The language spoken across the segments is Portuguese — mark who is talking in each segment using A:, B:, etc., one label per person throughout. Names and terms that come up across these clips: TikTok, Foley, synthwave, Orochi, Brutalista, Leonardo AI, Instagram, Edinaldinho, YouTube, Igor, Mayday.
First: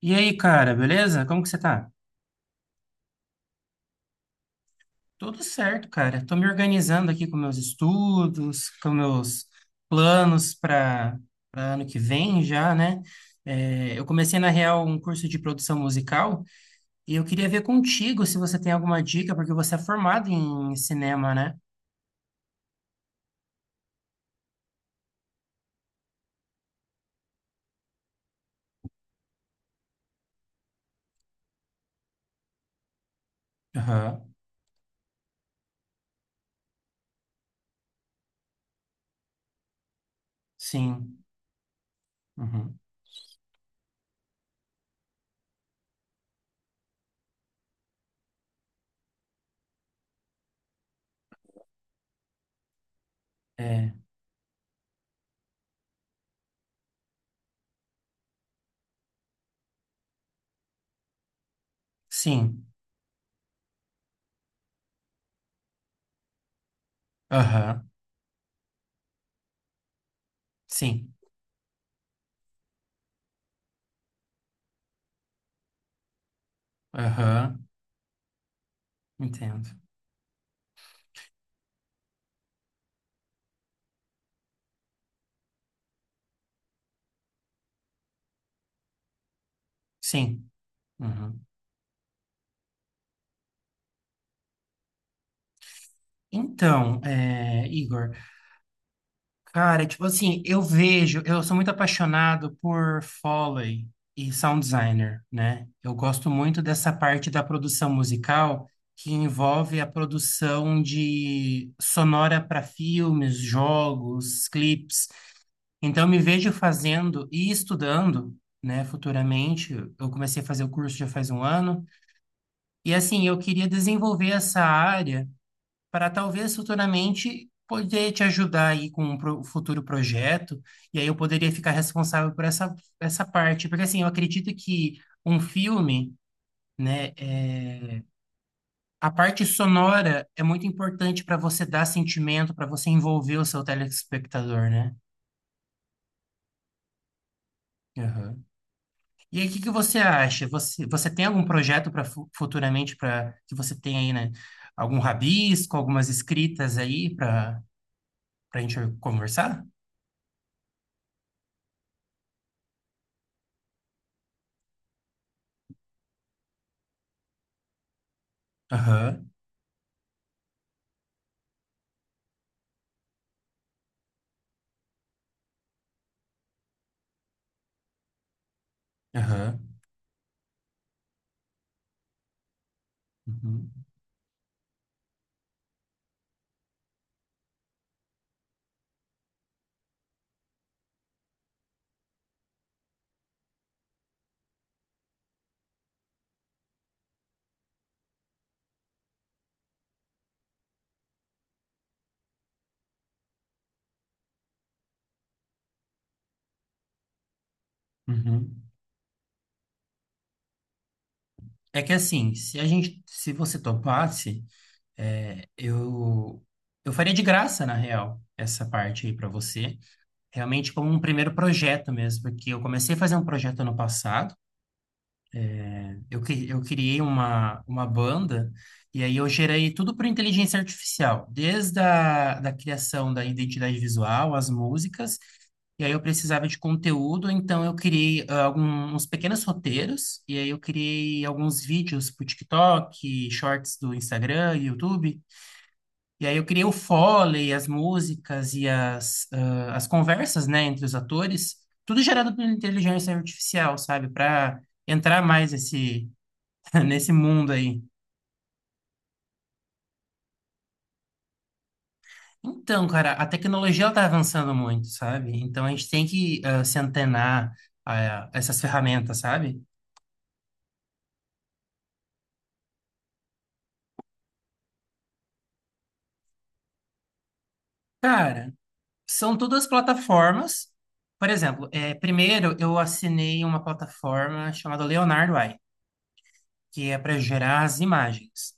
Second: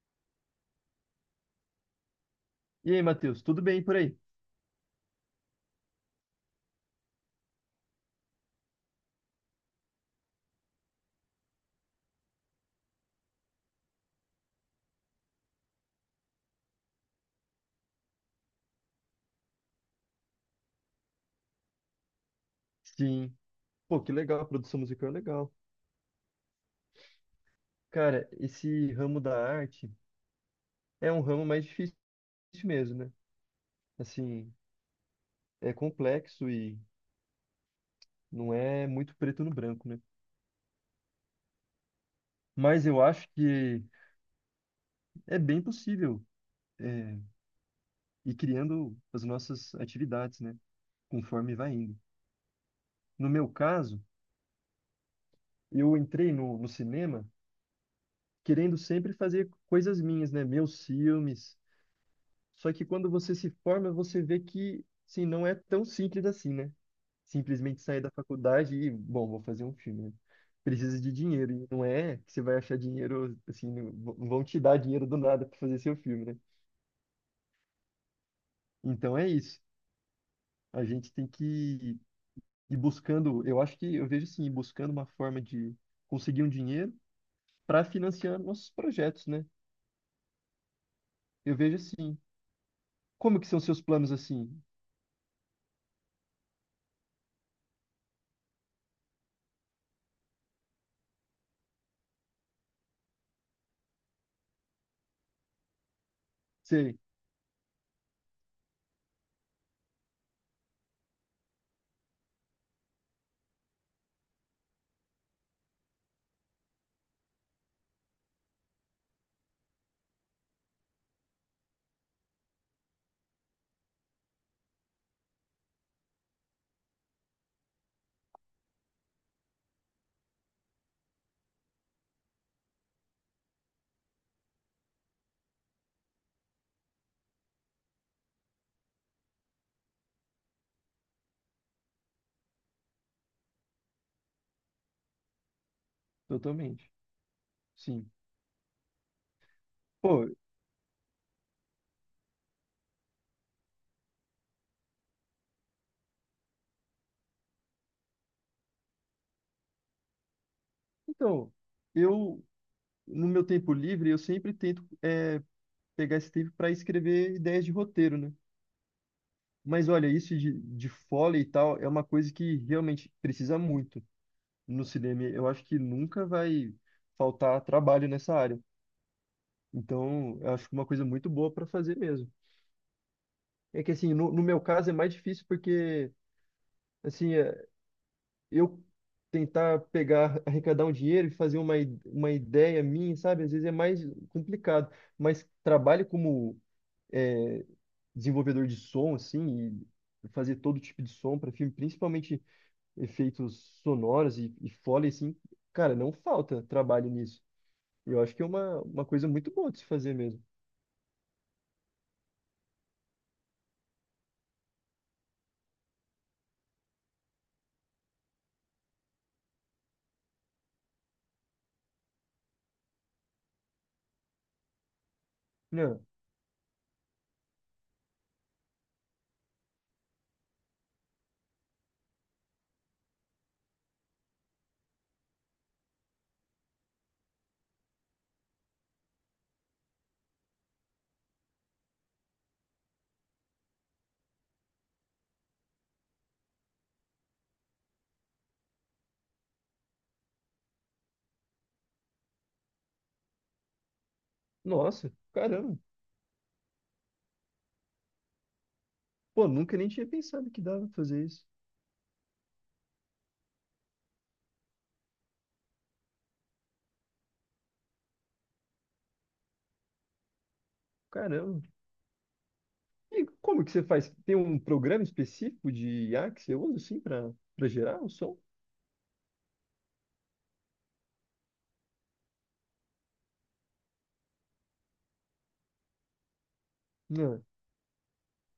A: E aí, cara, beleza? Como que você tá?
B: E aí, Matheus, tudo bem por aí?
A: Tudo certo, cara. Tô me organizando aqui com meus estudos, com meus planos para ano que vem já, né? É, eu comecei, na real, um curso de produção musical e eu queria ver contigo se você tem alguma dica, porque você é formado em cinema, né?
B: Sim. Pô, que legal, a produção musical é legal. Cara, esse ramo da arte é um ramo mais difícil mesmo, né?
A: Aham,
B: Assim, é complexo e não é muito preto no branco, né?
A: sim. Uhum.
B: Mas eu acho que é bem possível é, ir criando as nossas atividades, né? Conforme vai indo. No meu
A: É,
B: caso, eu entrei no cinema querendo sempre fazer coisas minhas, né? Meus filmes.
A: sim.
B: Só que quando você se forma, você vê que, sim, não é tão simples assim, né? Simplesmente
A: Aham,
B: sair da faculdade e, bom, vou fazer um filme, né? Precisa de
A: sim.
B: dinheiro. E não é que você vai achar dinheiro, assim, vão te dar dinheiro do nada para fazer seu filme, né?
A: Aham,
B: Então é isso.
A: entendo.
B: A gente tem que ir buscando, eu acho que, eu vejo assim, ir buscando uma forma de conseguir um dinheiro para financiar nossos projetos, né?
A: Sim. Uhum.
B: Eu vejo assim. Como que são seus planos assim?
A: Então, é, Igor. Cara, tipo assim, eu vejo, eu sou muito apaixonado por Foley e sound designer, né? Eu gosto muito dessa
B: Sei,
A: parte da produção musical que envolve a produção de sonora para filmes, jogos, clipes. Então, eu me vejo fazendo e estudando, né, futuramente. Eu comecei a fazer o curso já faz um ano. E assim, eu queria desenvolver essa área para talvez futuramente poder te ajudar aí com um futuro projeto, e aí eu poderia ficar responsável por essa parte, porque assim, eu acredito que um filme, né, é, a parte sonora é muito importante para você dar sentimento, para você envolver o seu telespectador, né?
B: totalmente. Sim.
A: Aham. E aí, o que que você
B: Pô,
A: acha? Você tem algum projeto para futuramente para que você tenha aí, né? Algum rabisco, algumas escritas aí para a gente conversar?
B: então. Eu no meu tempo livre, eu sempre tento pegar esse tempo para escrever ideias de roteiro, né?
A: Aham,
B: Mas olha, isso de foley e tal é uma coisa que realmente precisa muito no cinema. Eu acho que nunca vai faltar trabalho nessa área.
A: aham.
B: Então, eu acho que é uma coisa muito boa para fazer mesmo.
A: Uhum,
B: É que assim, no meu caso é mais difícil porque, assim, eu tentar pegar, arrecadar um dinheiro e fazer uma ideia minha, sabe? Às vezes é mais complicado. Mas trabalho como é, desenvolvedor de som, assim, e fazer todo tipo de som para filme, principalmente efeitos sonoros e foley, assim, cara, não falta trabalho nisso. Eu acho que é
A: uhum.
B: uma coisa muito boa de se fazer mesmo.
A: É que assim, se a gente, se você topasse, é, eu faria de graça, na real, essa parte aí para você, realmente como um primeiro projeto mesmo, porque eu comecei a fazer um projeto ano passado.
B: Não,
A: Eu criei uma banda e aí eu gerei tudo por inteligência artificial, desde a da criação da identidade visual, as músicas, e aí eu precisava de conteúdo, então eu criei alguns pequenos roteiros, e aí eu criei alguns vídeos para o TikTok, shorts do Instagram, YouTube, e aí eu criei o Foley, as músicas e as conversas, né, entre os atores, tudo gerado por inteligência artificial, sabe, para
B: nossa,
A: entrar mais
B: caramba.
A: esse nesse mundo aí.
B: Pô, nunca nem tinha pensado que dava pra fazer isso.
A: Então, cara, a tecnologia está avançando muito, sabe? Então a gente tem que se antenar a essas ferramentas, sabe?
B: Caramba. E como que você faz? Tem um programa específico de IA que você usa, assim, pra gerar o som?
A: Cara, são todas plataformas. Por exemplo, primeiro eu assinei uma plataforma chamada Leonardo AI, que é para
B: Não,
A: gerar as imagens.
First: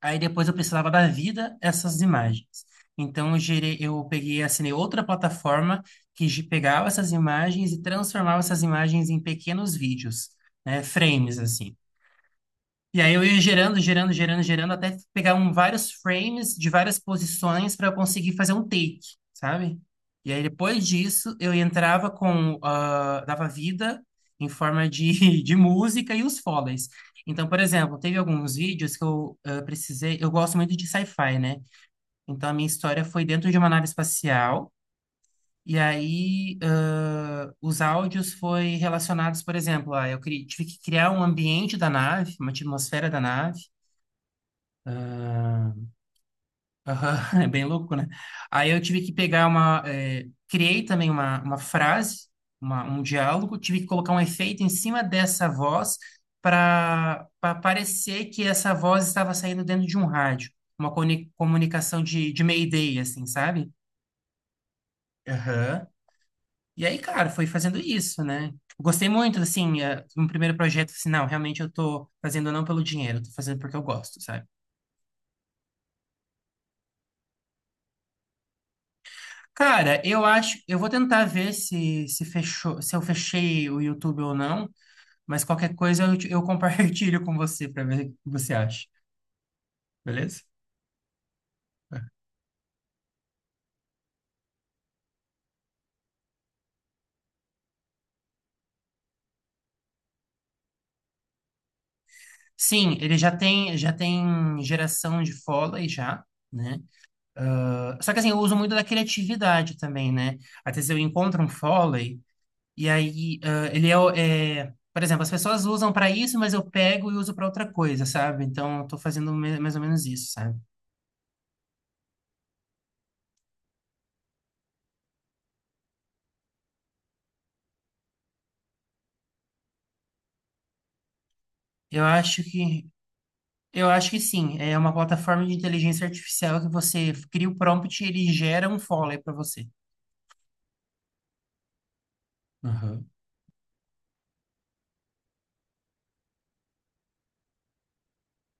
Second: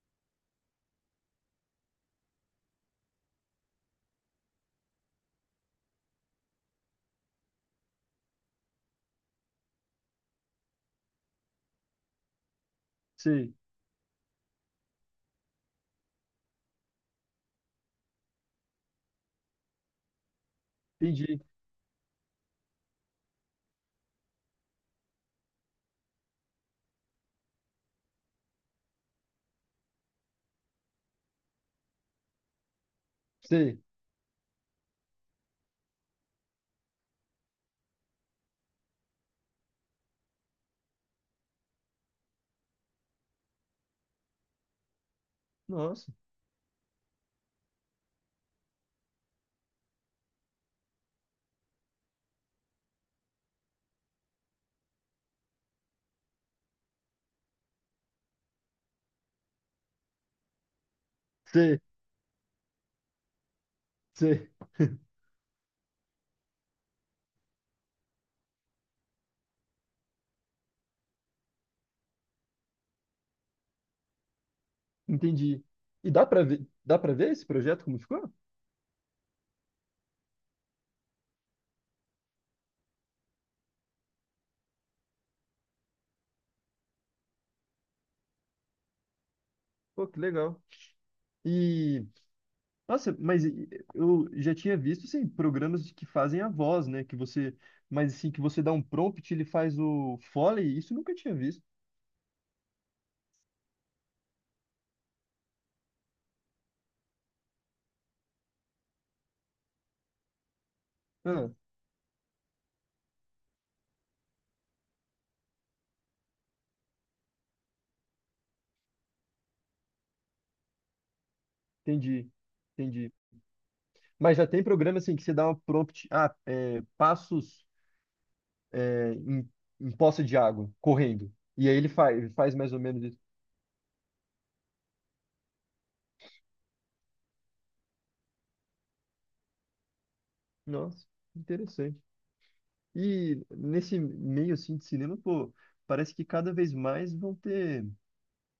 A: Aí depois eu precisava dar vida a essas imagens. Então eu gerei, eu peguei, e assinei outra plataforma que pegava essas imagens e transformava essas imagens em pequenos vídeos, né, frames assim. E aí eu ia
B: sei.
A: gerando, gerando, gerando, gerando, até pegar vários frames de várias posições para eu conseguir fazer um take, sabe? E aí depois disso
B: Entendi.
A: eu entrava dava vida em forma de, de música e os foleys. Então, por exemplo, teve alguns vídeos que eu precisei, eu gosto muito de sci-fi, né? Então a minha história foi dentro de uma
B: Sei.
A: nave espacial. E aí, os áudios foi relacionados, por exemplo, eu tive que criar um ambiente da nave, uma atmosfera da nave, ah,
B: Nossa.
A: aham, é bem louco, né? Aí eu tive que pegar uma. Eh, criei também uma frase, um diálogo, tive que colocar um efeito em cima dessa voz para parecer que essa voz estava saindo dentro de um rádio. Uma
B: Sei.
A: comunicação de Mayday, assim, sabe?
B: Sei.
A: Aham. E aí, cara, foi fazendo isso, né? Tipo, gostei muito, assim, no primeiro projeto, assim, não, realmente eu tô fazendo não pelo dinheiro, eu tô fazendo porque eu gosto, sabe?
B: Entendi. E dá pra ver, dá para ver esse projeto como ficou?
A: Cara, eu acho, eu vou tentar ver se fechou, se eu fechei o YouTube ou não, mas qualquer coisa eu compartilho com você para ver o que você acha,
B: Pô, que
A: beleza?
B: legal. E nossa, mas eu já tinha visto assim, programas que fazem a voz, né, mas assim que você dá um prompt, ele faz o Foley, isso eu nunca tinha visto.
A: Sim, ele já tem geração de Foley já, né? Ah, só que assim, eu uso muito da criatividade também, né? Às vezes eu encontro um
B: Ah,
A: Foley e aí ele é, o- é- por exemplo, as pessoas usam para isso, mas eu pego e uso para outra coisa, sabe? Então eu tô fazendo mais ou menos isso, sabe?
B: entendi. Entendi. Mas já tem programa assim que você dá um prompt, ah, é, passos é, em, em poça de água, correndo. E aí
A: Eu
B: ele
A: acho
B: faz mais ou
A: que
B: menos isso.
A: Eu acho que sim. É uma plataforma de inteligência artificial que você cria o prompt e ele gera um follow para você.
B: Nossa, interessante.
A: Aham.
B: E nesse meio assim de cinema, pô, parece que cada vez mais vão ter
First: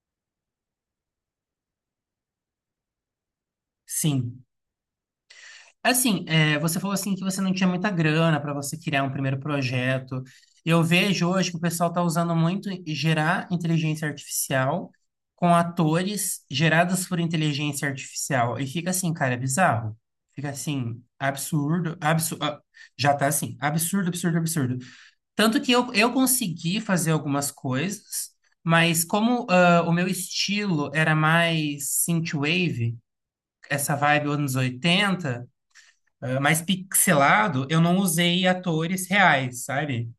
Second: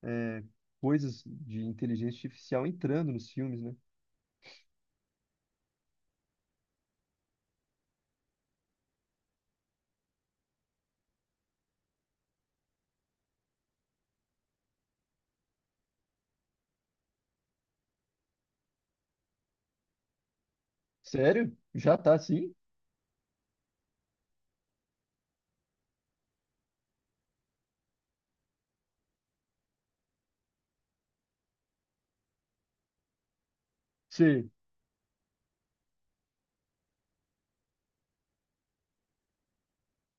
B: é, coisas de inteligência artificial entrando nos filmes, né?
A: Sim. Assim, é, você falou assim que você não tinha muita grana para você criar um primeiro projeto. Eu vejo hoje que o pessoal está usando muito gerar inteligência artificial com atores gerados por inteligência artificial. E fica assim, cara, é bizarro. Fica assim,
B: Sério? Já
A: absurdo,
B: tá assim?
A: absurdo. Já tá assim, absurdo, absurdo, absurdo. Tanto que eu consegui fazer algumas coisas, mas como o meu estilo era mais synthwave, essa vibe
B: Sim,
A: anos 80 mais pixelado, eu não usei atores reais, sabe?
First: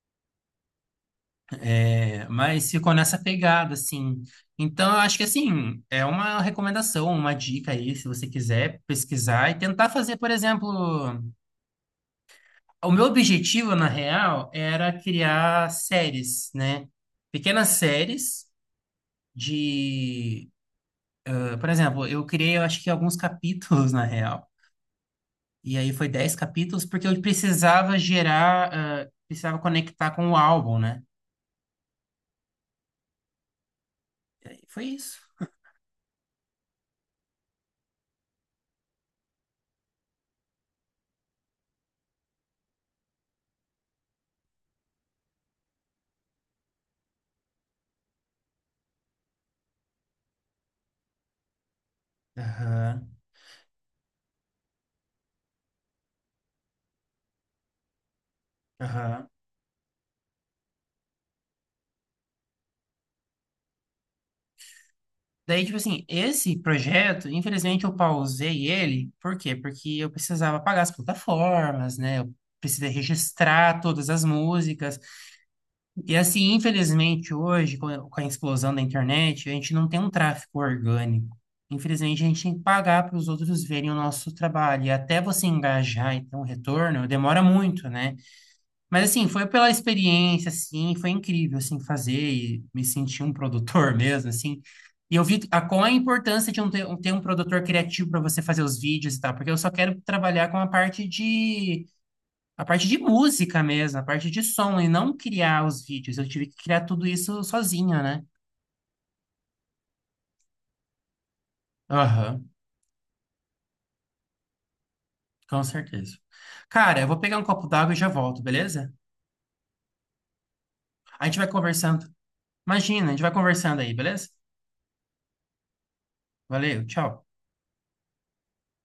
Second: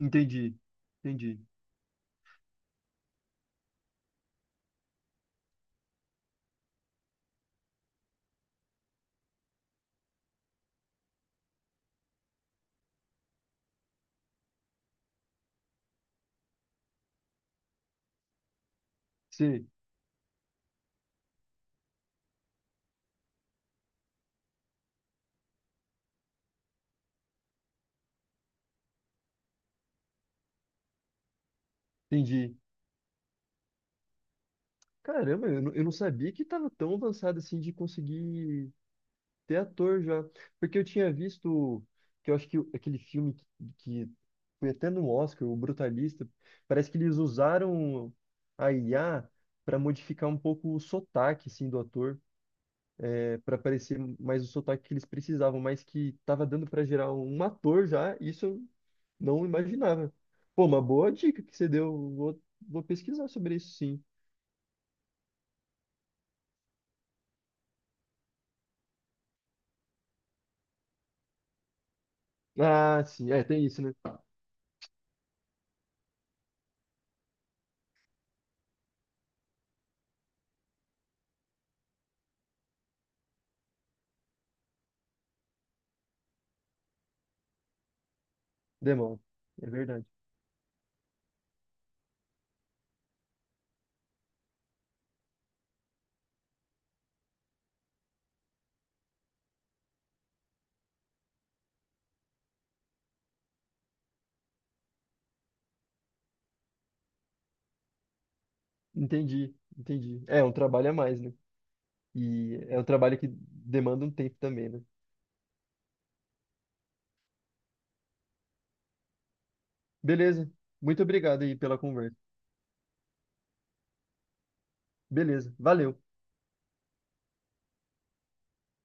B: entendi. Entendi.
A: É, mas ficou nessa pegada, assim. Então, eu acho que, assim, é uma recomendação, uma dica aí, se você quiser pesquisar e tentar fazer, por exemplo... O meu objetivo, na real, era criar séries, né? Pequenas séries
B: Sim,
A: de, por exemplo, eu criei, eu acho que alguns capítulos na real. E aí foi 10 capítulos porque eu precisava gerar, precisava conectar com o álbum, né?
B: entendi.
A: Foi isso.
B: Caramba, eu não sabia que tava tão avançado assim de conseguir. Até ator já. Porque eu tinha visto que eu acho que aquele filme que foi até no Oscar, o Brutalista, parece que eles usaram a IA para modificar um pouco o sotaque assim, do ator,
A: Aham,
B: para parecer mais o sotaque que eles precisavam, mas que tava dando para gerar um ator já, isso eu
A: aham.
B: não imaginava. Pô, uma boa dica que você deu, vou pesquisar sobre isso sim.
A: Daí, tipo assim, esse projeto, infelizmente eu pausei ele, por quê? Porque eu precisava pagar as plataformas, né? Eu precisei
B: Ah, sim, é, tem
A: registrar
B: isso, né?
A: todas as músicas. E assim, infelizmente, hoje, com a explosão da internet, a gente não tem um tráfego orgânico. Infelizmente, a gente tem que pagar para os outros verem o nosso trabalho. E até você engajar e ter um retorno, demora muito, né? Mas
B: Demão,
A: assim, foi
B: é
A: pela
B: verdade.
A: experiência, assim, foi incrível, assim, fazer e me sentir um produtor mesmo, assim. E eu vi qual a importância de um ter um produtor criativo para você fazer os vídeos e tal, porque eu só quero trabalhar com a parte de música mesmo, a parte de som, e não criar os vídeos. Eu tive que criar tudo isso sozinho, né?
B: Entendi. É, um trabalho a mais, né?
A: Aham,
B: E é um trabalho que demanda um tempo também, né?
A: com certeza. Cara, eu vou pegar um copo d'água e já volto, beleza?
B: Beleza. Muito
A: A gente
B: obrigado
A: vai
B: aí pela
A: conversando.
B: conversa.
A: Imagina, a gente vai conversando aí, beleza?
B: Beleza. Valeu.
A: Valeu, tchau.